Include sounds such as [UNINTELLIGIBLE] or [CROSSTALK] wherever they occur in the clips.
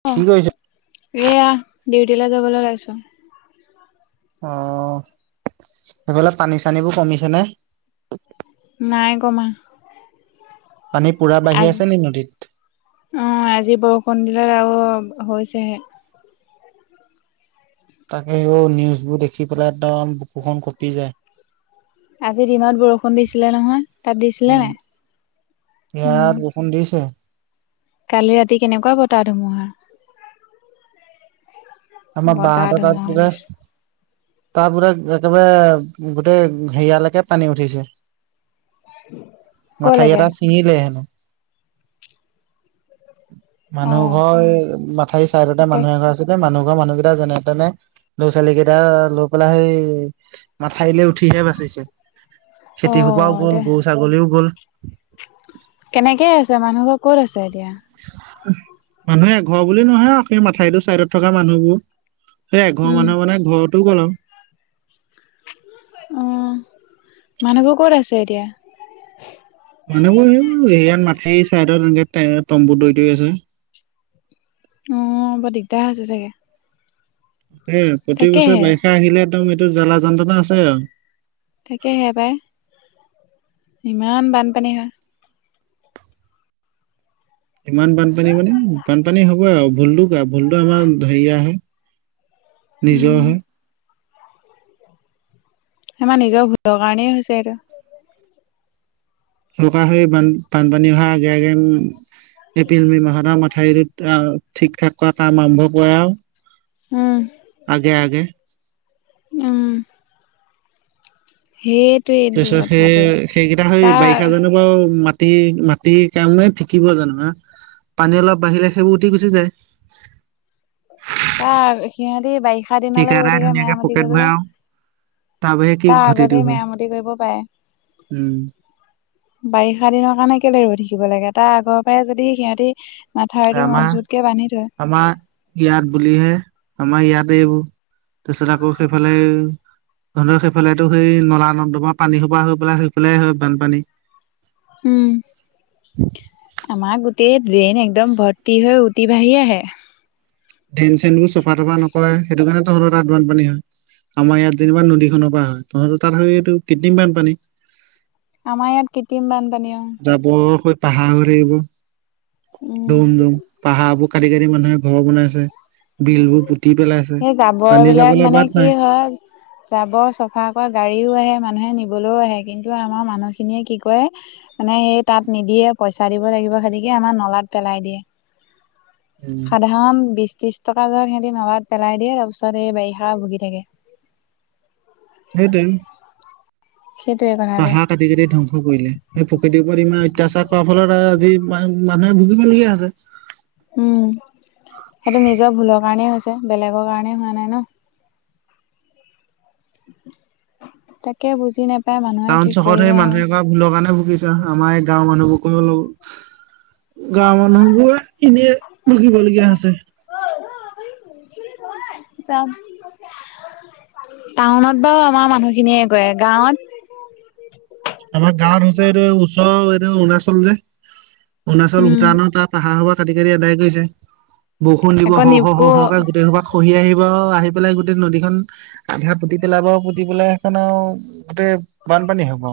[UNINTELLIGIBLE] এয়া ডিউটি লৈ যাবলৈ ওলাইছোঁ। অ', সেইফালে পানী চানীবোৰ কমিছে নে? নাই কমা। পানী পুৰা বাঢ়ি আজি আছে নি নদীত। অ', আজি বৰষুণ দিলত আৰু হৈছেহে। তাকে অ', নিউজ বোৰ দেখি পেলাই একদম বুকুখন কঁপি যায়। আজি দিনত বৰষুণ দিছিলে নহয় তাত দিছিলে উম, নাই, ইয়াত উম। বৰষুণ দিছে। কালি ৰাতি, কেনেকুৱা বতাহ ধুমুহা। আমাৰ বা বতাহ হতৰ তাত ধুমুহা বোলে, দিছে তাত বোলে, একেবাৰে গোটেই হেৰিয়ালৈকে পানী উঠিছে। মাথাউৰি কলৈকে এটা ছিঙিলে। অ মানুহ ঘৰ মাথাউৰি চাইডতে এতিয়া মানুহ এঘৰ আছিলে মানুহ, ৰ মানুহ কেইটা যেনে তেনে ল'ৰা-ছোৱালী কেইটা লৈ পেলাই, সেই মাথাউৰিলৈ উঠিহে বাচিছে। অ খেতি খোপাও গ'ল, এতিয়া গৰু ছাগলীও গ'ল। কেনেকে আছে, মানুহ বোৰ ক'ত আছে এতিয়া? মানুহ এঘৰ বুলি নহয় আৰু সেই মাথাউৰিটো চাইডত থকা মানুহবোৰ। সেই এঘৰ উম মানুহ মানে ঘৰতো গ'ল আৰু। অ মানুহ বোৰ ক'ত আছে এতিয়া? মানুহবোৰ, এইবোৰ হেৰিয়াত মাথাউৰি চাইদত এনেকে তম্বু তৰি তৰি আছে। অঁ বৰ দিগদাৰ হৈছে চাগে। অ প্ৰতি বছৰে তাকেহে বাৰিষা আহিলে, একদম এইটো জ্বালা যন্ত্ৰণা আছে আৰু। তাকেহে পাই, ইমান বানপানী হয়। ইমান বানপানী মানে, বানপানী হবই আৰু ভুলতো কাৰ ভুলতো আমাৰ হেৰিয় হয়। নিজৰ উম হে, আমাৰ নিজৰ ভুলৰ কাৰণেই হৈছে এইটো। চৌকা হৈ বান বানপানী অহাৰ আগে আগে উম। এপ্ৰিল মে' মাহত আৰু মথাউৰিটোত ঠিক ঠাক কৰা কাম আৰম্ভ কৰে আৰু। উম আগে আগে, উম। সেইটোৱে। তাৰপিছত সেই সেইকেইটা সেই বাৰিষা জানো বাৰ মাত মা মাটিৰ কামে থঠিকিব জানো হা পানী অলপ বাঢ়িলে সেইবোৰ উঠি গুচি যায়। তাৰ সিহঁতি বাৰিষা দিনলে ৰৈ ঠিকাদাই থাকে ধুনীয়াকে মেৰামতি পকেট কৰিবলৈ। ভৰাও বাহিৰে কি তাৰ ঘটিটো আগতেই হয় মেৰামতি কৰিব পাৰে। উম বাৰিষা দিনৰ কাৰণে কেলে ৰৈ থাকিব লাগে তাৰ আগৰ পৰাই, যদি সিহঁতি মাথাৰিটো আমাৰ মজুতকে বান্ধি থয়। আমাৰ ইয়াত বুলিহে আমাৰ ইয়াতে এইবোৰ, তাৰপিছত আকৌ সেইফালে, ধৰি লৰক সেইফালেতো সেই নলা নদমাৰ পানী সোপা হৈ পেলাই সেইফালাই হয় বানপানী। উম, আমাৰ গোটেই ড্ৰেইন, একদম ভৰ্তি হৈ উঠি বাঢ়ি আহে। ড্ৰেইন চেন বোৰ চফা তফা নকৰে সেইটো কাৰণে তহতৰ তাত বান পানী হয়। আমাৰ ইয়াত যেনিবা নদীখনৰ পৰা হয়, তহঁত তাত স এইটো কৃত্ৰিম বানপানী। আমাৰ ইয়াত কৃত্ৰিম বানপানী অ, বৰফ হয়, পাহাৰ হৈ থাকিব। উম দম, দন পাহাৰ বোৰ কাটি কাটি মানুহে ঘৰ বনাইছে বিল বোৰ পুতি পেলাইছে। সেই জাবৰ পানী বিলাক যাবলৈ মানে বাট নাই কি হয়। জাবৰ চফা কৰা গাড়ীও আহে মানুহে নিবলৈও আহে। কিন্তু আমাৰ মানুহ খিনিয়ে কি কৰে, মানে সেই তাত নিদিয়ে পইচা দিব লাগিব, হেণেকে আমাৰ নলাত পেলাই দিয়ে। উম, সাধাৰণ বিশ ত্ৰিশ টকা লৈ, সিহঁতি নলাত পেলাই দিয়ে, তাৰ পিছত এই বাৰিষা ভুগি থাকে। সেইটোয়ে। সেইটোৱেই বা পাহাৰ কাটি-কাটি ধং ধ্বংস কৰিলে। সেই প্ৰকৃতিৰ ওপৰত ইমান অত্যাচাৰ কৰাৰ ফলত আহ আজি মানুহে ভুগিবলগীয়া হৈছে। উম! সেইটো নিজৰ ভুলৰ কাৰণেই হৈছে বেলেগৰ কাৰণে হোৱা নাই ন। তাকে বুজি নাপায় মানুহে টাউন কি চহৰত সেই কৰিবা মানুহে আৰু। কৰা ভুলৰ কাৰণে ভুগিছে আমাৰ এই গাঁৱৰ মানুহবোৰ ল গাঁৱৰ মানুহবোৰে এনেই ভুগিবলগীয়া হৈছে। [UNINTELLIGIBLE] টাউনত বাৰু আমাৰ মানুহখিনিয়ে কৰে। গাঁৱত? আমাৰ গাঁৱত হৈছে এইটো ওচৰ এইটো অৰুণাচল যে অৰুণাচল যে উম ভূটানৰ তাত। পাহাৰ সোপা কাটি-কাটি আদায় কৰি দিছে। বৰষুণ দিব আকৌ নিপকো শৰ-শৰ-শৰকে গোটেই সোপাক খহি আহিব আৰু আহি পেলাই গোটেই নদীখন আধা পুতি পেলাব পুতি পেলাই সেইখন আৰু গোটেই বানপানী হ'ব।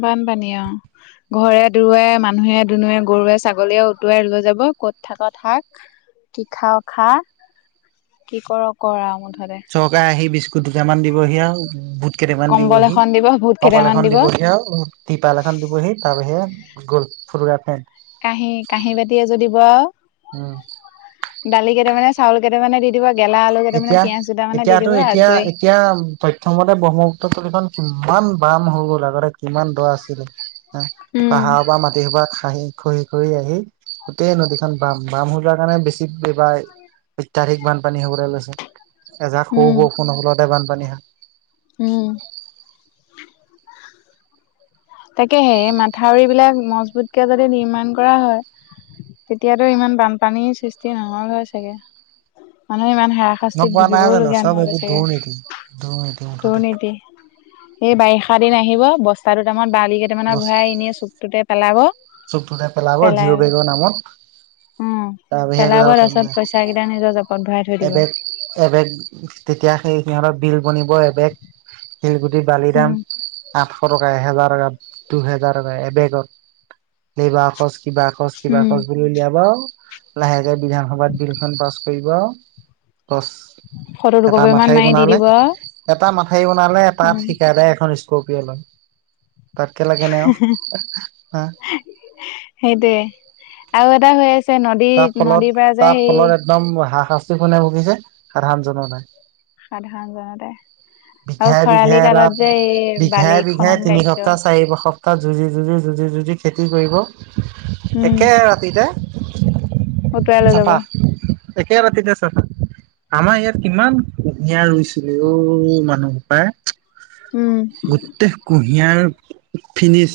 বানপানী অঁ। ঘৰে দূৰুৱে, মানুহে-দুনোৱে, গৰুৱে-ছাগলীয়ে উটুৱাই লৈ যাব ক'ত থাকক থাক। কি খাও খা কি কৰ কৰ মুঠতে। চৰকাৰে আহি বিস্কুট দুটামান দিবহি আৰু বুট কেইটামান কম্বল দিবহি, এখন দিব ভূত কম্বল কেইটামান এখন দিব দিবহিয়েই আৰু তিপাল এখন দিবহি তাৰ বাহিৰে গ'ল ফু্টুকাৰ ফেন। কাঁহী কাঁহী-বাতি এযোৰ দিব আউ। উম! দালি কেইটামানে, চাউল কেইটামানে দি দিব, গেলা আলু কেইটামানে, এতিয়া পিয়াজ কেইটামানে দি এতিয়াতো দিব এতিয়া আজৰি। এতিয়া তথ্যমতে ব্ৰহ্মপুত্ৰ তলিখন কিমান বাম হৈ গ'ল আগতে কিমান দ আছিলে। এ উম পাহাৰৰ পৰা মাটি সোপা খাহি। খহি-খহি আহি গোটেই নদীখন বাম। বাম হৈ যোৱা কাৰণে বেছি এইবাৰ অত্যাধিক বানপানী হ'বলৈ লৈছে। এজাক সৰু উম বৰষুণৰ ফলতে বানপানী হয়। উম! তাকেহে এই মাথাউৰি বিলাক মজবুতকে যদি নিৰ্মাণ কৰা হয়। তেতিয়াতো ইমান বানপানীৰ সৃষ্টি নহ'ল হয় চাগে। মানুহে ইমান ন হাৰাশাস্তিত কোৱা নাই জানো ভুগিবওলগীয়া চব নহ'ল হয় এইবোৰ দুৰ্নীতি দুৰ্নীতি চাগে মুঠতে দুৰ্নীতি। এই বাৰিষা দিন আহিব বস্তা দুটামানত বালি কেইটামানৰ ভৰাই এনে চুকটোতে পেলাব। চুকটোতে পেলাব পেলাই জিঅ' বেগৰ নামত। উম! তাৰ বাহিৰে পেলাব একোডাল কাম নাই তাৰপিছত পইচা কেইটা নিজৰ জেপত। এবেগ, এবেগ তেতিয়া সেই সিহঁতৰ বিল বনিব এবেগ। শিলগুটি, বালিৰ উম দাম আঠশ টকা, এহেজাৰ টকা, দুহেজাৰ টকা এবেগত, লেবাৰৰ খৰচ কিবা খৰছ, কিবা উম খৰছ বুলি উলিয়াব আউ লাহেকে বিধানসভাত বিলখন পাছ কৰিব আউ বচ। ফটো এটা দুকপি মান মাথাউৰি মাৰি দি বনালে। দিব এটা মাথাউৰি বনালে এটা উম থিকাদাৰে এখন ইচ স্কপিয় লয়। তাতকে লাগে নে আৰু [UNINTELLIGIBLE] সেইটোৱেই। আৰু এটা হৈ আছে নদী তাৰ ফলত নদীৰ পৰা যে তাৰ সেই ফলত একদম হাৰা শাস্তি কোনে ভুগিছে সাধাৰণ জনতাই। সাধাৰণ জনতাই। আৰু বিঘাই বিঘাই খৰালি এটা কালত যে এই বিঘাই বালি বিঘাই খনন তিনি কাৰ্য। সপ্তাহ চাৰি সপ্তাহ যুঁজি-যুঁজি-যুঁজি-যুঁজি খেতি কৰিব উম একে ৰাতিতে উটুৱাই [UNINTELLIGIBLE] লৈ যাব চাফা। একে ৰাতিতে চাফা। আমাৰ ইয়াত কিমান কুহিয়া ৰুইছিলে অ'। মানুহ সোপায়। উম। গোটেই কুঁহিয়াৰ ফিনিছ।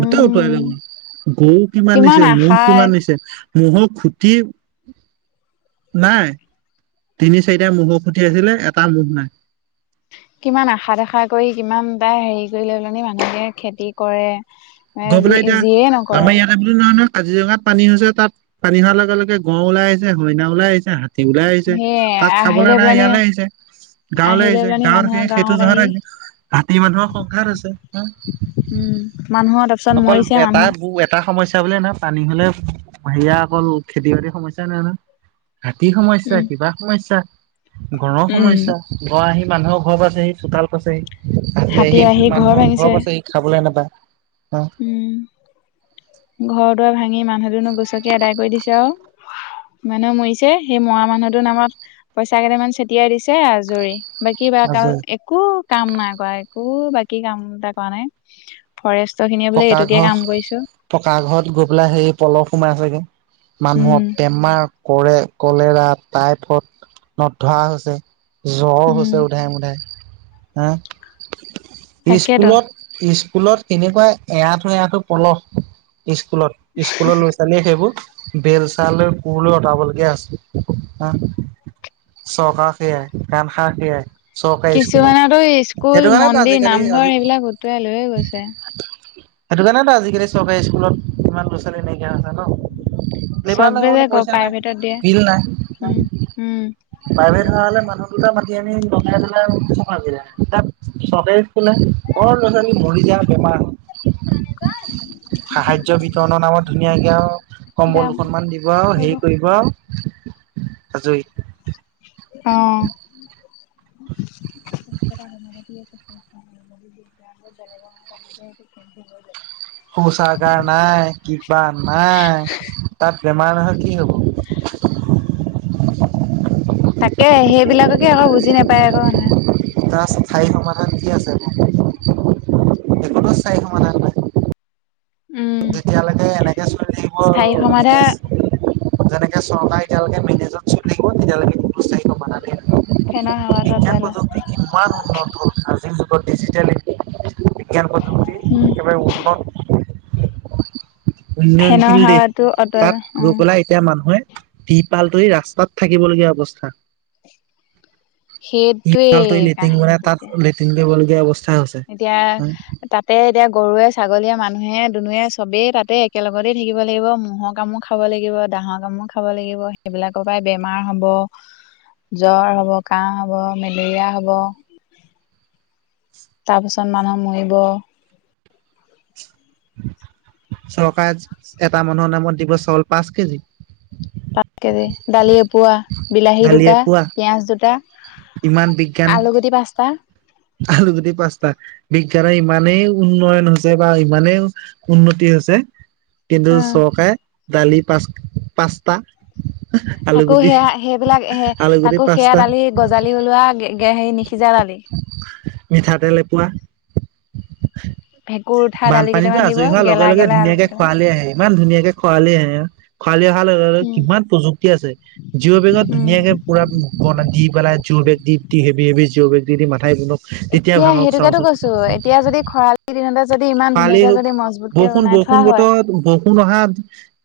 গোটেই উটুৱাই উম লৈ গ'ল। গৰু কিমান নিছে, ম'হ কিমান নিছে ম'হৰ খুটি নাই। তিনি চাৰিটা ম'হৰ খুটি আছিলে এটা ম'হ নাই। কিমান আশা দেখা কৰি, কিমানটা হেৰি কৰিলে মানে মানুহকে খেতি কৰে এ, গৈ যি পেলাই এতিয়া যিয়ে নকৰক। [UNINTELLIGIBLE] কাজিৰঙাত পানী হৈছে, তাত পানী হোৱাৰ লগে লগে গড় ওলাই আহিছে, হৰিনা ওলাই আহিছে, হা তী ওলাই আহিছে, সেয়ে তাত আহি খাবলৈ লৈ নাই পেলানি ইয়ালৈ আহিছে। আহি গাঁৱলৈ লৈ আহিছে, পেলানি গাঁৱৰ মানুহৰ সেই সেইটো গাঁৱত আহি জহতে হাতী মানুহৰ সংঘাত আছে। উম, মানুহৰ তাত অকল এটা বু এট টা সমস্যা বুলিয়ে নহয়, পানী হ'লে হেয়া অকল খেতি বাতিৰ সমস্যাই নহয় নহয়। হাতীৰ সমস্যা, উম কিবা সমস্যা, গড়ৰ উম সমস্যা। গড় আহি মানুহৰ ঘৰ পাইছেহি, চোতাল পাইছেহি, হাতী আহি মানুহৰ ঘৰ পাইছেহি। খাবলৈ নাপায়। অ'। উম ঘৰ দুৱাৰ ভাঙি মানুহ দুনুহ গচকি আদায় কৰি দিছে আৰু। মানহে মৰিছে, সেই মৰা মানুহটোৰ নামত পইচা কেইটামান ছটিয়াই দিছে আজৰি। বাকি বা কাল আজৰি এক কো কাম নাই কৰা, একো বাকী কাম এটা কৰা নাই। ফৰেষ্ট পকা ঘৰ, পকা ঘৰত গৈ পেলাই সেই পলস সোমাই চাগে। উম মানুহক বেমাৰ, কৰে-কলেৰা, টাইফয়ড নধৰা হৈছে। জ্বৰ উম হৈছে উধাই মুধাই। এ, তাকেতো স্কুলত স্কুলত কেনেকুৱা এৰাটো এৰাঠো পলস। স্কুলত, স্কুলৰ ল'ৰা ছোৱালীয়ে সেইবোৰ বেলচা লৈ, কুৰ লৈ অতৰাবলৈ হৈছে। হা চৰকাৰ সেয়াই, কাণ খা সেয়াই। চৰকাৰী স্কুলত কিছুমানতো স্কুল, সেইটো কাৰণেতো মন্দিৰ, আজিকালি নামঘৰ আজি সেইবিলাক উটুৱাই লৈয়ে গৈছে। সেইটো কাৰণেতো আজিকালি চৰকাৰী স্কুলত ইমান ল'ৰা ছোৱালী নাইকিয়া আ, হৈছে ন'। লেবাৰ চবে যে লগাবলে ক পইচা নাই, প্ৰাইভেটত দিয়ে বিল নাই। উম উম প্ৰাইভেট হোৱা হ'লে মানুহ দুটা মাতি আনি লগাই পেলায় চফা কৰিলে হেতেন। চৰকাৰী স্কুলে কৰ ল'ৰা ছোৱালী, মৰি যা বেমাৰ হওক। সাহায্য বিতৰণৰ নামত ধুনীয়াকে আৰু কম্বল যাম দুখনমান দিব, আৰু ৰব হেৰি কৰিব আৰু। আজৰি। অ'। [UNINTELLIGIBLE] শৌচাগাৰ নাই, কিবা নাই, তাত বেমাৰ নহয় কি হ'ব। তাকে, সেইবিলাককে আকৌ বুজি নাপায় আকৌ মানুহে। তাৰ স্থায়ী সমাধান কি আছে, সেইটোতো স্থায়ী সমাধান নাই। উম তেতিয়ালৈকে এনেকে চলি থাকিব স্থায়ী সমাধা মেনেজ। যেনেকে চৰকাৰ এতিয়ালৈকে মেনেজত চল থাকিব তেতিয়ালৈকে কোনো স্থায়ী [UNINTELLIGIBLE] ফেনৰ হাৱাটো আতৰাই ল। ইমান উন্নত আজি যোগত ডিজিটালিট বিজ্ঞান পদ্ধতি উম একেবাৰে উন্নত ফেনৰ উন্নয়নশীল দেশ, হাৱাটো আঁতৰাই লোৱা তাত ৰৈ উম পেলাই এতিয়া মানুহে, তিপাল তৰি ৰাস্তাত থাকিবলগীয়া অৱস্থা। সেইটোৱেই তিপাল তৰি লেট্ৰিন বনাই কাহিনীটো এতিয়া তাত লেট্ৰিন কৰিবলগীয়া অৱস্থা হৈছে। এতিয়া, তাতে এতিয়া গৰুৱে, ছাগলীয়ে, মানুহে-দুনে চবেই তাতেই একেলগতে থাকিব লাগিব ম'হৰ কামুখ খাব লাগিব, দাহৰ কামো খাব লাগিব, সেইবিলাকৰ পৰাই বেমাৰ হ'ব। জ্বৰ হ'ব, কাহ হ'ব, মেলেৰিয়া হ'ব। তাৰ পিছত মানুহ মৰিব। চৰকাৰে, এটা মানুহৰ নামত দিব চাউল পাঁচ কেজি। পাঁচ কেজি, দালি এপোৱা, বিলাহী দালি দুটা, এপোৱা পিয়াজ দুটা। ইমান বিজ্ঞান। আলু গুটি পাঁচটা। আলুগুটি পাঁচটা। বিজ্ঞানৰ ইমানেই উন্নয়ন হৈছে, বা ইমানেই উন্নতি হৈছে। কিন্তু উম চৰকাৰে দালি পাঁচ, পাঁচটা! তাকো আলুগুটি সেয়া সেইবিলাক, আলুগুটি তাকো সেয়া পাঁচটা, দালি গজালি ওলোৱা হেৰি নিসিজা দালি। মিঠাতেল এপোৱা। ভেঁকুৰ উঠা দালি বানপানীতটো কেইটামান দিব আজৰি হোৱাৰ গেলা লগে-লগে গেলা আলু ধুনীয়াকে কেইটামান খোৱালি আহে, ইমান ধুনীয়াকে খোৱালি আহে। খোৱালি অহাৰ লগে-লগে উম কিমান প্ৰযুক্তি আছে, জিঅ' বেগত উম ধুনীয়াকে পূৰা বন দি পেলাই যোৰ বেগ দি হেভি-হেভি জোৰ বেগ দি-দি মাথাই বন এতিয়া সেইটোকেতটো কৈছো, এতিয়া যদি খৰালি দিনতে যদি ইমান খৰালি ধুনীয়াকে যদি মজবুত। বৰষুণ, বৰষুণ বতৰত বৰ ষুণ অহা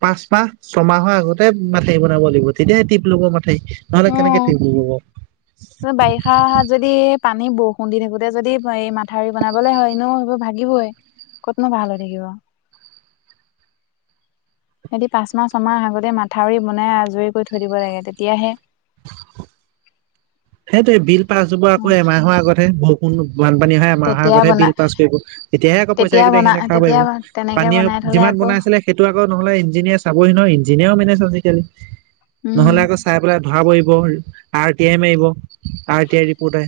পাঁচ মাহ, ছয়মাহৰ আগতে মাথাাই বনাব লাগিব, তিয়ে টিপ লব মাঠাই। নহলে কেনেকে থঠিক হব। হা, যদি পানী বৰষুণ দি থাকোতে যদি এই মাথাউৰি বনাবলৈ হয়, এনেয়ো সেইবোৰ ভাগিবই। কতনো ভাল হৈ থাকিব। সিহঁতি পাঁচ মাহ, ছয়মাহ আগতে মাথাউৰি বনাই আজৰি কৰি থৈ দিব লাগে, তেতিয়াহে। [INAUDIBLE] সেইটোয়ে বিল পাছ যাব আকৌ এমাহৰ আগতহে বৰষুণ বানপানী হয়। মাহৰ তেতিয়া আগতহে বনা বিল পাছ কৰিব। তেতিয়াহে আকৌ পইচা তেতিয়া কেইটা বনা সিহঁতে খাব পাৰিব। তেতিয়া তেনেকে পানীয়ে বনাই থলে যিমান আকৌ বনাই আছিলে সেইটো আকৌ নহলে ইঞ্জিনিয়াৰ চাবহি নহয়। ইঞ্জিনিয়াৰো মানে আজি-কালি উম নহ'লে আকৌ, চাই পেলাই ধৰা পৰিব। আৰ টি এম আহিব। আৰ টি আ ৰি পতে।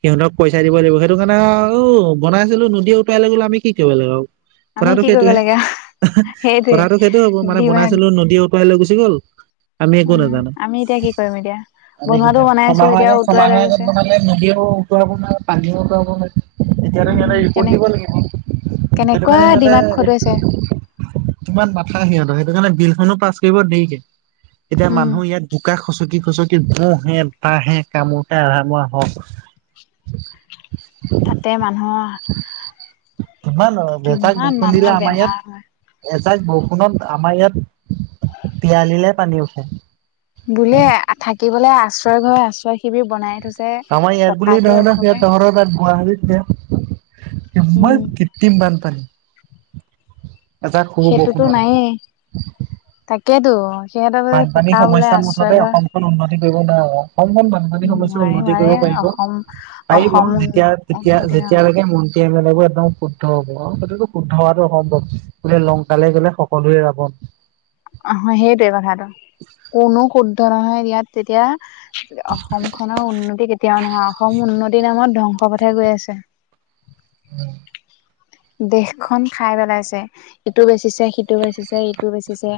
সিহঁতক পইচা দিব লাগিব। সেইটো কাৰণে আও বনাইছিলো। নদীয়ে উতটাই লৈ গলে আমি কি কৰিব লাগিব। আমি কথাতটো কি কৰিব সেইটোয়ে। লাগে সেইটোৱে কথাতটো সেইটো হ'ব মানে দিমাগ বনাইছিলো নদীওত লৈ গুচি গল, আমি একো উম নাজানো। আমি এতিয়া কি কৰিম এতিয়া বনোৱাটো বনাইছো ছমাহৰ এতিয়া আ উটুৱাই লৈ আগত গৈছে বনালে নদীয়েও উতুৱাব নোৱাৰে পানীও উতুৱাব নোৱাৰে। এতিয়া আৰু সিহঁতে উম ৰিপৰ্ট কেনে দিব লাগিব। সেইটো কেনেকুৱা কাৰণে সিহঁতে, দিমাগ খটুৱাইছে ইমান মাথা সিহঁতৰ। সেইটো কাৰণে বিলখনো পাছ কৰিব দেৰিকে। এতিয়া উম মানুহ ইয়াত, বোকা খচকি- খচকি মহ হে বাঁ হে কামোতে আধামৰা হক। তাতে মানুহৰ, কিমান এজাক কিমান বৰষুণ দিলে মানুহৰ আমাৰ ইয়াত, বেমাৰ হয় এজাক বৰষুণত আমাৰ ইয়াত পিয়ালিলে পানী উঠে। বুলিয়ে থাকিবলে আশ্ৰয় ঘৰ, আশ্ৰয় শিবিৰ বনায়ে থৈছে। আমাৰ ইয়াত বুলি পকাকে নহয় নয়, সেই ওখকে তহঁতৰ তাত গুৱাহাটীত দিয়ে ইমান উম কৃত্ৰিম বানপানী! এজাক সৰু সেইটোতো বৰষুণতে। নায়ে, তাকেইতো সিহঁতৰ বোলে বানপানীৰ পকা বোলে সমস্যাত মুঠতে আশ্ৰয় ঘৰ অসমখন উন্নতি কৰিব নোৱাৰে [UNINTELLIGIBLE] [UNINTELLIGIBLE] সমস্যা নোৱাৰে উন্নতি কৰিব নোৱাৰে পাৰিব, অসম পাৰিব অসম যেতিয়া, তেতিয়া, উন্নতি নহয় যেতিয়ালৈকে মন ত্ৰী এমেলেবোৰ একদম শুদ্ধ হ'ব, অ সেইটোটো শুদ্ধ হোৱাটো অসম্ভৱ। বোলে লংকালে গ'লে সকলোৱে ৰাৱণ। অহ, সেইটোৱে কথাটো। কোনো শুদ্ধ নহয় ইয়াত তেতিয়া অসম খনৰ উন্নতি কেতিয়াও নহয় অসম উন্নতিৰ নামত ধ্বংস পথে গৈ আছে। উম দেশখন খাই পেলাইছে। ‌ ইটো বেচিছে, সিটো বেচিছে, ইটো বেচিছে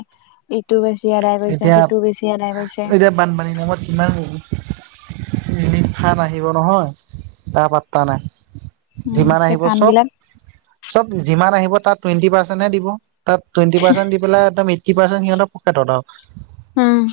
ইটো বেছি আদায় কৰিছে, এতিয়া সিটো বেছি আদায় কৰিছে এতিয়া বানপানীৰ নামত কিমান [UNINTELLIGIBLE] ৰিলিফ ফান আহিব নহয়, তাৰ পাত্তা নাই। উম যিমান সেই আহিব ফান চব, বিলাক চব যিমান আহিব তাৰ টুৱেণ্টি পাৰ্চেন্টহে দিব। তাত টুৱণ্টি পাৰ্চণ্ট দি পেলাই একদম এইটি পাৰ্চেণ্ট সিহঁতৰ পকেটত আও। উম